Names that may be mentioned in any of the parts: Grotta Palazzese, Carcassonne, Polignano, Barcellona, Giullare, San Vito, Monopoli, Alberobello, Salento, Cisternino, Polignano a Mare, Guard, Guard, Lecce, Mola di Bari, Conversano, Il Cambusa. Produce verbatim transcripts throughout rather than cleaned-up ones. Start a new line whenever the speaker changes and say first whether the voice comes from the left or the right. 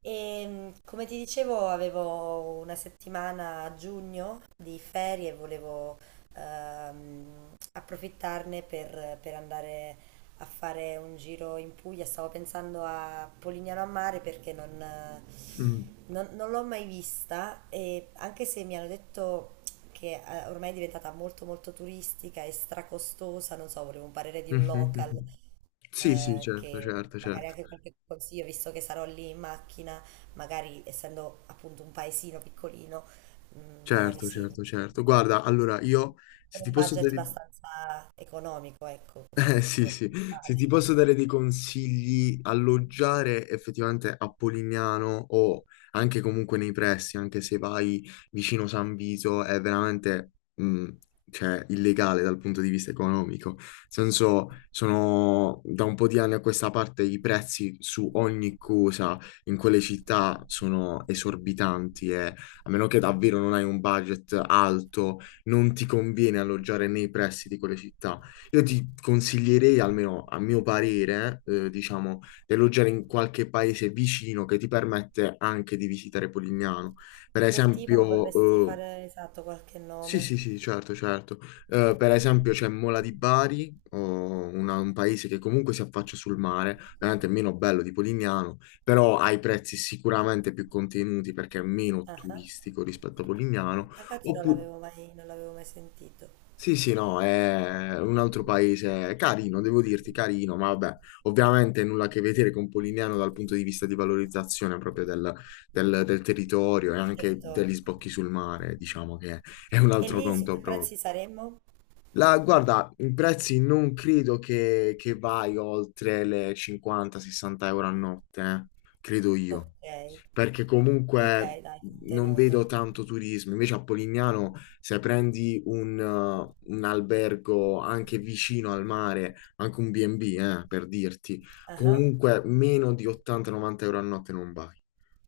right: E mh, come ti dicevo, avevo una settimana a giugno di ferie e volevo ehm, approfittarne per, per andare a fare un giro in Puglia. Stavo pensando a Polignano a Mare perché non, eh,
left: Mm,
right: non- non l'ho mai vista, e anche se mi hanno detto che eh, ormai è diventata molto molto turistica e stracostosa, non so, volevo un parere di un
left: mhm,
right: local,
left: mhm. Sì, sì,
right: eh,
left: certo,
right: che
left: certo,
right: magari
left: certo,
right: anche qualche consiglio, visto che sarò lì in macchina, magari essendo appunto un paesino piccolino, mm, magari
left: certo,
right: sì,
left: certo, certo. Guarda, allora io, se
right: con
left: ti
right: un
left: posso
right: budget
left: dare,
right: abbastanza economico, ecco,
left: Eh,
right: come,
left: sì,
right: come
left: sì, se ti
right: principale.
left: posso dare dei consigli. Alloggiare effettivamente a Polignano o anche comunque nei pressi, anche se vai vicino San Vito, è veramente, mh, cioè, illegale dal punto di vista economico. Nel senso, sono da un po' di anni a questa parte i prezzi su ogni cosa in quelle città sono esorbitanti e, a meno che davvero non hai un budget alto, non ti conviene alloggiare nei pressi di quelle città. Io ti consiglierei, almeno a mio parere, eh, diciamo, di alloggiare in qualche paese vicino che ti permette anche di visitare Polignano. Per
right: Del tipo mi potresti
left: esempio, eh,
right: fare esatto qualche
left: sì,
right: nome?
left: sì, sì, certo, certo. Eh, per esempio c'è Mola di Bari, o una- un paese che comunque si affaccia sul mare, veramente meno bello di Polignano, però ha i prezzi sicuramente più contenuti perché è meno
right: Ah, ah.
left: turistico rispetto a Polignano.
right: Infatti non
left: Oppure
right: l'avevo mai, non l'avevo mai sentito,
left: sì, sì, no, è un altro paese, è carino, devo dirti carino, ma vabbè, ovviamente nulla a che vedere con Polignano dal punto di vista di valorizzazione proprio del, del- del territorio e
right: il
left: anche degli
right: territorio.
left: sbocchi sul mare, diciamo che è un
right: E
left: altro
right: lì su
left: conto
right: che
left: proprio.
right: prezzi saremmo?
left: La, guarda, i prezzi non credo che, che vai oltre le cinquanta-sessanta euro a notte, eh, credo io,
right: Ok,
left: perché comunque
right: ok, dai,
left: non
right: contenuto.
left: vedo tanto turismo. Invece a Polignano, se prendi un, eh, un albergo anche vicino al mare, anche un B e B, eh, per dirti,
right: Ah ah.
left: comunque meno di ottanta-novanta euro a notte non vai,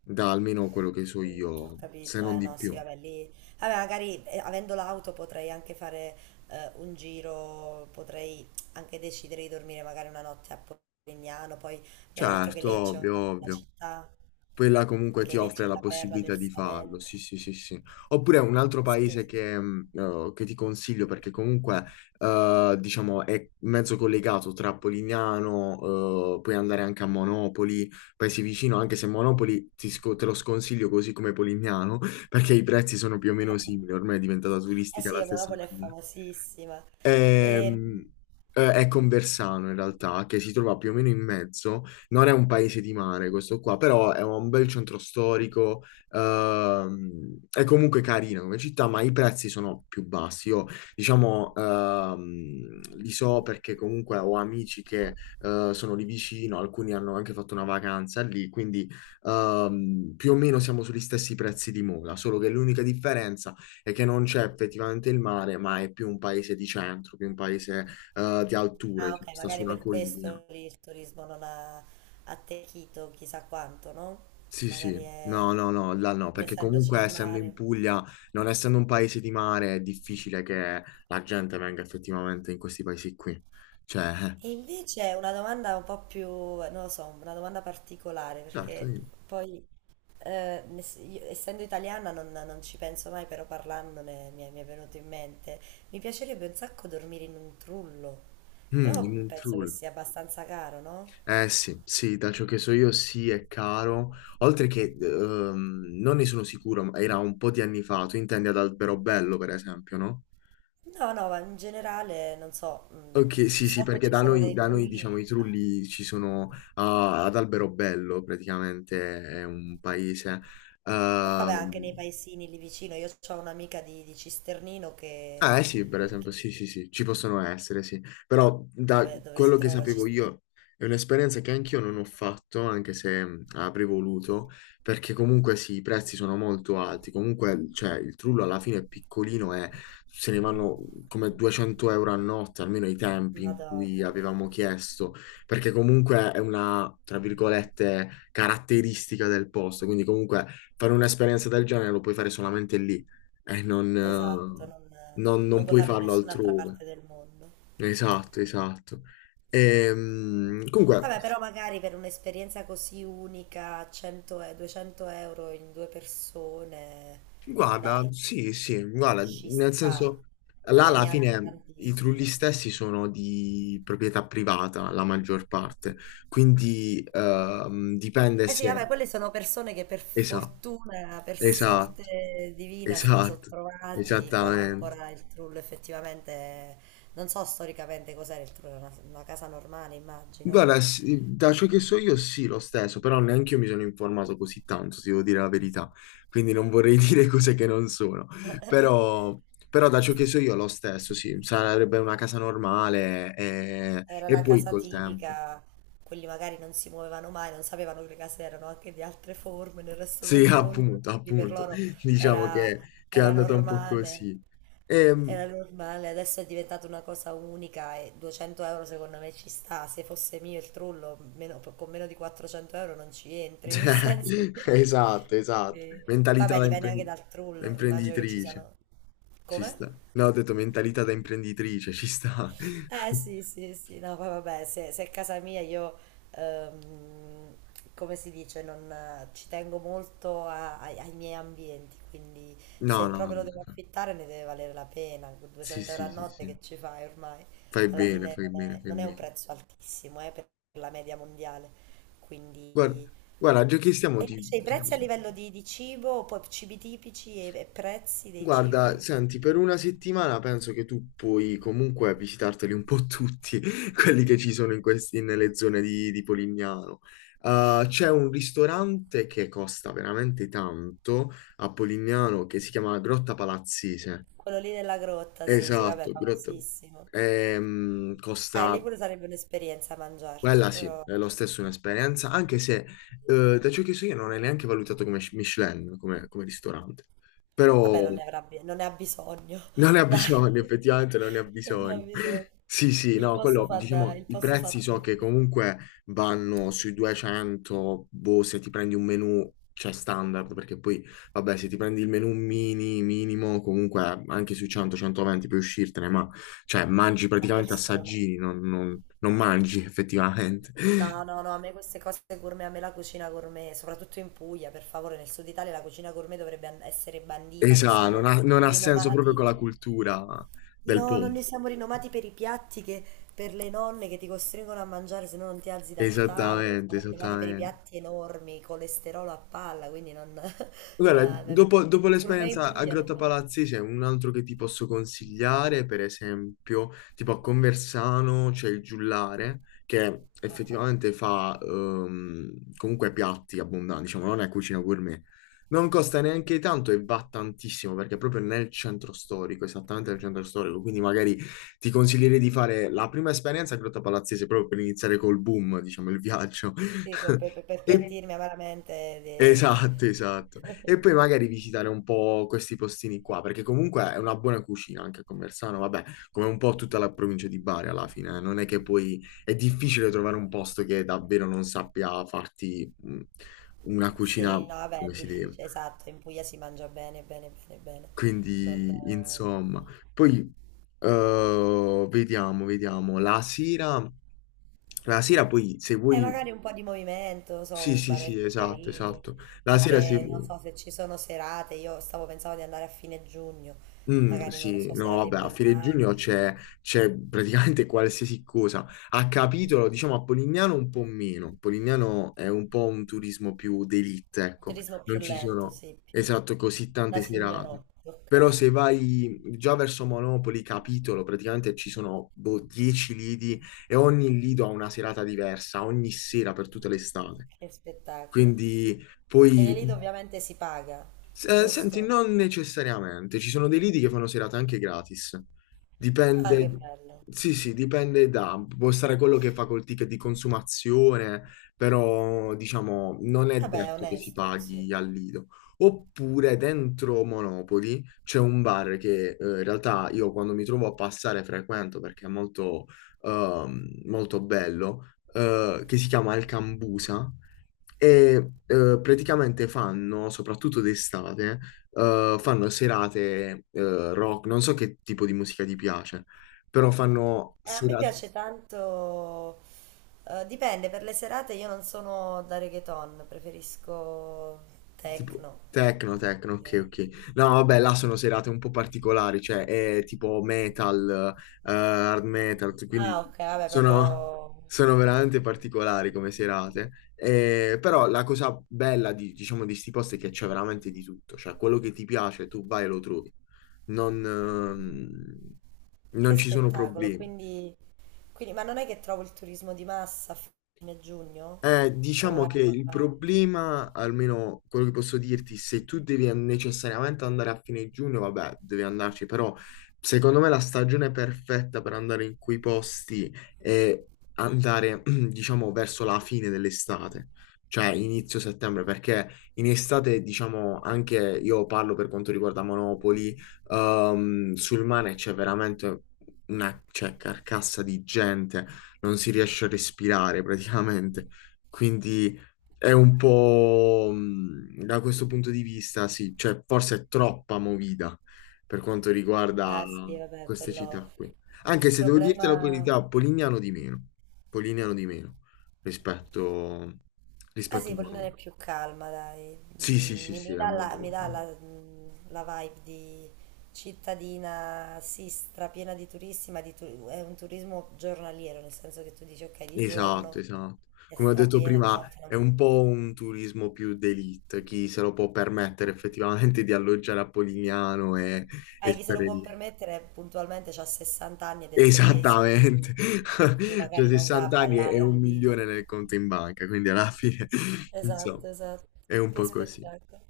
left: da almeno quello che so
right: Mm, ho
left: io, se
right: capito,
left: non
right: eh
left: di
right: no, sì,
left: più.
right: vabbè, lì, vabbè, magari eh, avendo l'auto potrei anche fare eh, un giro, potrei anche decidere di dormire magari una notte a Polignano, poi mi hanno detto che
left: Certo,
right: Lecce è
left: ovvio,
right: una bella
left: ovvio.
right: città,
left: Quella comunque
right: che
left: ti
right: Lecce
left: offre
right: è
left: la
right: la perla del
left: possibilità di farlo,
right: Salento.
left: sì, sì, sì, sì. Oppure un altro
right: Sì,
left: paese
right: sì, sì.
left: che, mh, eh, che ti consiglio perché comunque, eh, diciamo, è mezzo collegato tra Polignano. Eh, puoi andare anche a Monopoli, paesi vicino, anche se Monopoli ti sco- te lo sconsiglio così come Polignano, perché i prezzi sono più o meno simili, ormai è diventata
right: Eh
left: turistica la
right: sì,
left: stessa
right: Monopoli è
left: maniera.
right: famosissima.
left: Ehm,
right: Ehm,
left: eh, è Conversano in realtà, che si trova più o meno in mezzo. Non è un paese di mare questo qua, però è un bel centro storico, ehm, è comunque carina come città, ma i prezzi sono più bassi. Io diciamo ehm, li so perché comunque ho amici che eh, sono lì vicino, alcuni hanno anche fatto una vacanza lì, quindi ehm, più o meno siamo sugli stessi prezzi di Mola, solo che l'unica differenza e che non c'è effettivamente il mare, ma è più un paese di centro, più un paese eh, di alture,
right: ah,
left: che
right: ok,
left: sta su
right: magari
left: una
right: per
left: collina.
right: questo lì il turismo non ha attecchito chissà quanto, no?
left: Sì, sì,
right: Magari è,
left: no, no, no, là no,
right: non
left: perché
right: essendoci
left: comunque
right: il
left: essendo in
right: mare.
left: Puglia, non essendo un paese di mare, è difficile che la gente venga effettivamente in questi paesi qui. Cioè, eh,
right: E invece una domanda un po' più, non lo so, una domanda particolare,
left: certo,
right: perché
left: dimmi.
right: poi, eh, ne- io, essendo italiana, non, non ci penso mai, però parlandone mi è, mi è venuto in mente. Mi piacerebbe un sacco dormire in un trullo,
left: Mm,
right: però
left: in un
right: penso che
left: trul.
right: sia abbastanza caro, no?
left: Eh sì, sì, da ciò che so io sì, è caro. Oltre che, ehm, non ne sono sicuro, ma era un po' di anni fa. Tu intendi ad Alberobello, per esempio, no?
right: No, no, ma in generale, non so,
left: Ok,
right: mh,
left: sì, sì,
right: so che
left: perché
right: ci
left: da
right: sono
left: noi,
right: dei
left: da noi,
right: trulli,
left: diciamo, i trulli ci sono, ah, ad Alberobello, praticamente è un paese.
right: però
left: Ehm,
right: vabbè, anche nei paesini lì vicino, io ho un'amica di, di Cisternino che,
left: Ah, eh sì, per esempio,
right: che-
left: sì, sì, sì, ci possono essere, sì. Però da
right: dove, dove si
left: quello che
right: trova
left: sapevo
right: Cisternino,
left: io, è un'esperienza che anch'io non ho fatto, anche se mh, avrei voluto, perché comunque sì, i prezzi sono molto alti. Comunque, cioè, il trullo alla fine è piccolino e se ne vanno come duecento euro a notte, almeno ai tempi in cui
right: Madonna mia.
left: avevamo chiesto, perché comunque è una, tra virgolette, caratteristica del posto. Quindi comunque fare un'esperienza del genere lo puoi fare solamente lì. E non,
right: Esatto,
left: eh,
right: non,
left: non, non
right: non puoi
left: puoi
right: farlo in
left: farlo
right: nessun'altra
left: altrove.
right: parte del mondo.
left: Esatto, esatto. Ehm, comunque,
right: Vabbè, però magari per un'esperienza così unica, cento e duecento euro in due persone,
left: guarda,
right: dai,
left: sì, sì, guarda,
right: ci
left: nel
right: sta,
left: senso, là
right: non è
left: alla
right: neanche
left: fine i trulli
right: tantissimo.
left: stessi sono di proprietà privata, la maggior parte, quindi ehm, dipende
right: Eh sì,
left: se...
right: vabbè, quelle sono persone che per
left: Esatto,
right: fortuna, per
left: esatto,
right: sorte divina, se li sono
left: esatto,
right: trovati quando
left: esattamente.
right: ancora il trullo effettivamente, non so storicamente cos'era il trullo, era una, una casa normale, immagino.
left: Guarda, sì, da ciò che so io sì, lo stesso, però neanche io mi sono informato così tanto, se devo dire la verità, quindi non vorrei dire cose che non sono, però, però da ciò che so io lo stesso, sì, sarebbe una casa normale e,
right: Era
left: e
right: la
left: poi
right: casa
left: col tempo.
right: tipica, quelli magari non si muovevano mai, non sapevano che le case erano anche di altre forme nel resto
left: Sì,
right: del mondo,
left: appunto,
right: quindi per
left: appunto,
right: loro
left: diciamo
right: era,
left: che, che è
right: era
left: andata un po'
right: normale,
left: così. Ehm,
right: era normale, adesso è diventata una cosa unica e duecento euro secondo me ci sta, se fosse mio il trullo meno- con meno di quattrocento euro non ci entri, nel senso
left: cioè,
right: che...
left: esatto, esatto,
right: che-
left: mentalità
right: Vabbè,
left: da
right: dipende anche
left: impren-
right: dal
left: da
right: trullo, immagino che ci
left: imprenditrice.
right: siano...
left: Ci
right: Come?
left: sta. No, ho detto mentalità da imprenditrice, ci sta.
right: Eh sì, sì, sì, no, poi vabbè, se, se è casa mia io, ehm, come si dice, non, eh, ci tengo molto a- ai, ai miei ambienti, quindi
left: No,
right: se
left: no,
right: proprio lo devo
left: vabbè.
right: affittare ne deve valere la pena,
left: Sì,
right: duecento euro a
left: sì, sì,
right: notte
left: sì.
right: che ci fai ormai?
left: Fai
right: Alla
left: bene,
right: fine
left: fai
right: non
left: bene,
right: è,
left: fai
right: non è un
left: bene.
right: prezzo altissimo, eh, per la media mondiale,
left: Guarda,
right: quindi...
left: guarda, già che stiamo,
right: E
left: ti,
right: invece i
left: ti-
right: prezzi a livello di, di cibo, poi cibi tipici e, e prezzi dei
left: guarda,
right: cibi?
left: senti, per una settimana penso che tu puoi comunque visitarteli un po' tutti, quelli che ci sono in questi, nelle zone di, di Polignano. Uh, c'è un ristorante che costa veramente tanto a Polignano che si chiama Grotta Palazzese.
right: Quello lì della grotta, sì, sì, vabbè,
left: Esatto, Grotta
right: famosissimo.
left: ehm,
right: Eh, lì
left: Costa,
right: pure sarebbe un'esperienza
left: quella
right: mangiarci,
left: sì,
right: però
left: è lo stesso un'esperienza, anche se eh, da ciò che so io non è neanche valutato come Michelin, come, come ristorante, però
right: vabbè, non ne avrà bi- non ne ha bisogno,
left: non ne ha
right: dai,
left: bisogno, effettivamente non ne ha
right: non ne ha
left: bisogno.
right: bisogno.
left: Sì, sì,
right: Il
left: no,
right: posto
left: quello,
right: fa, da-
left: diciamo,
right: il
left: i
right: posto fa
left: prezzi so che
right: tutto,
left: comunque vanno sui duecento, boh, se ti prendi un menù, cioè standard, perché poi, vabbè, se ti prendi il menù mini, minimo, comunque anche sui cento a centoventi puoi uscirtene, ma cioè mangi
right: a
left: praticamente
right: persone.
left: assaggini, non, non- non mangi effettivamente.
right: No, no, no, a me queste cose gourmet, a me la cucina gourmet, soprattutto in Puglia, per favore, nel sud Italia la cucina gourmet dovrebbe an- essere bandita. Noi
left: Esatto, non
right: siamo
left: ha, non ha senso proprio
right: rinomati.
left: con la cultura del
right: No, non ne
left: posto.
right: siamo rinomati per i piatti che per le nonne che ti costringono a mangiare se no non ti alzi dal tavolo.
left: Esattamente,
right: Siamo rinomati per i
left: esattamente.
right: piatti enormi, colesterolo a palla, quindi non...
left: Guarda,
right: eh,
left: dopo, dopo
right: Gourmet in
left: l'esperienza a
right: Puglia non
left: Grotta
right: mangio.
left: Palazzi c'è un altro che ti posso consigliare, per esempio, tipo a Conversano c'è il Giullare, che
right: Ah,
left: effettivamente fa ehm, comunque piatti abbondanti, diciamo, non è cucina gourmet. Non costa neanche tanto e va tantissimo, perché è proprio nel centro storico, esattamente nel centro storico, quindi magari ti consiglierei di fare la prima esperienza a Grotta Palazzese proprio per iniziare col boom, diciamo, il viaggio.
right: sì, per, per- per
left: E
right: pentirmi amaramente
left: Esatto, esatto.
right: di...
left: E poi magari visitare un po' questi postini qua, perché comunque è una buona cucina anche a Conversano, vabbè, come un po' tutta la provincia di Bari alla fine, eh. Non è che poi è difficile trovare un posto che davvero non sappia farti mh, una cucina
right: Sì, no, vabbè, è
left: come si deve.
right: difficile, esatto, in Puglia si mangia bene, bene, bene, bene. Non...
left: Quindi,
right: eh,
left: insomma, poi eh, vediamo, vediamo. La sera, la sera poi se
right: E
left: vuoi...
right: magari un po' di movimento, non
left: Sì,
right: so,
left: sì, sì,
right: baretti
left: esatto,
right: carini,
left: esatto. La sera se...
right: anche non
left: Ok.
right: so se ci sono serate, io stavo pensando di andare a fine giugno,
left: Mm,
right: magari non lo
left: sì,
right: so,
left: no,
right: serate
left: vabbè, a fine giugno
right: importanti.
left: c'è c'è praticamente qualsiasi cosa. A capitolo, diciamo, a Polignano un po' meno. Polignano è un po' un turismo più d'élite, ecco.
right: Turismo più
left: Non ci
right: lento,
left: sono,
right: sì, più
left: esatto, così
right: da
left: tante serate.
right: signorotti,
left: Però
right: ok,
left: se vai già verso Monopoli, capitolo, praticamente ci sono boh, dieci lidi e ogni lido ha una serata diversa, ogni sera per tutta l'estate.
right: che spettacolo.
left: Quindi
right: E nei lidi
left: poi...
right: ovviamente si paga,
left: S- eh, senti,
right: giusto?
left: non necessariamente, ci sono dei lidi che fanno serate anche gratis. Eh,
right: Ah, che
left: Dipende,
right: bello.
left: sì, sì, dipende da, può stare quello che fa col ticket di consumazione, però diciamo non è
right: Vabbè, è
left: detto che si
right: onesto così.
left: paghi al lido. Oppure dentro Monopoli c'è un bar che eh, in realtà io quando mi trovo a passare frequento perché è molto, ehm, molto bello, eh, che si chiama Il Cambusa e eh, praticamente fanno, soprattutto d'estate, eh, fanno serate eh, rock. Non so che tipo di musica ti piace, però fanno
right: E a me
left: serate
right: piace tanto, eh, dipende, per le serate io non sono da reggaeton, preferisco
left: tipo
right: techno.
left: techno, techno, ok,
right: Direi.
left: ok. No, vabbè, là sono serate un po' particolari, cioè è tipo metal, eh, hard metal, quindi
right: Ah, ok, vabbè,
left: sono,
right: proprio
left: sono veramente particolari come serate. Eh, però la cosa bella di, diciamo, di sti posti è che c'è veramente di tutto, cioè quello che ti piace tu vai e lo trovi. non, ehm,
right: che
left: non ci sono
right: spettacolo.
left: problemi.
right: Quindi, quindi- ma non è che trovo il turismo di massa a fine giugno?
left: Eh,
right: O
left: diciamo
right: è...
left: che il problema, almeno quello che posso dirti, se tu devi necessariamente andare a fine giugno, vabbè, devi andarci, però secondo me la stagione perfetta per andare in quei posti è andare, diciamo, verso la fine dell'estate, cioè inizio settembre, perché in estate, diciamo, anche io parlo per quanto riguarda Monopoli, ehm, sul mare c'è veramente una, cioè, carcassa di gente, non si riesce a respirare praticamente. Quindi è un po' mh, da questo punto di vista, sì, cioè forse è troppa movida per quanto riguarda
right: Ah, sì, vabbè,
left: queste
right: quello...
left: città qui. Anche
right: Il
left: se devo dirti la
right: problema...
left: verità, Polignano di meno, Polignano di meno rispetto,
right: Ah
left: rispetto
right: sì,
left: a
right: Polina
left: Monaco.
right: è più calma, dai.
left: Sì, sì,
right: Mm,
left: sì,
right: Mi,
left: sì,
right: mi
left: è
right: dà
left: molto
right: la, mi dà
left: lontano.
right: la- mm, la vibe di cittadina, sì, strapiena di turisti, ma di tu- è un turismo giornaliero, nel senso che tu dici, ok, di
left: Esatto,
right: giorno
left: esatto.
right: è
left: Come ho detto
right: strapiena, di
left: prima,
right: notte
left: è
right: non...
left: un po' un turismo più d'élite, chi se lo può permettere effettivamente di alloggiare a Polignano e, e
right: Ah, chi se lo
left: stare
right: può
left: lì.
right: permettere puntualmente ha sessanta anni ed è tedesco,
left: Esattamente,
right: quindi, quindi
left: cioè
right: magari non va a
left: sessanta anni e e
right: ballare al
left: un
right: Lido.
left: milione nel conto in banca, quindi alla fine, insomma,
right: Esatto, esatto.
left: è un
right: Che
left: po' così.
right: spettacolo.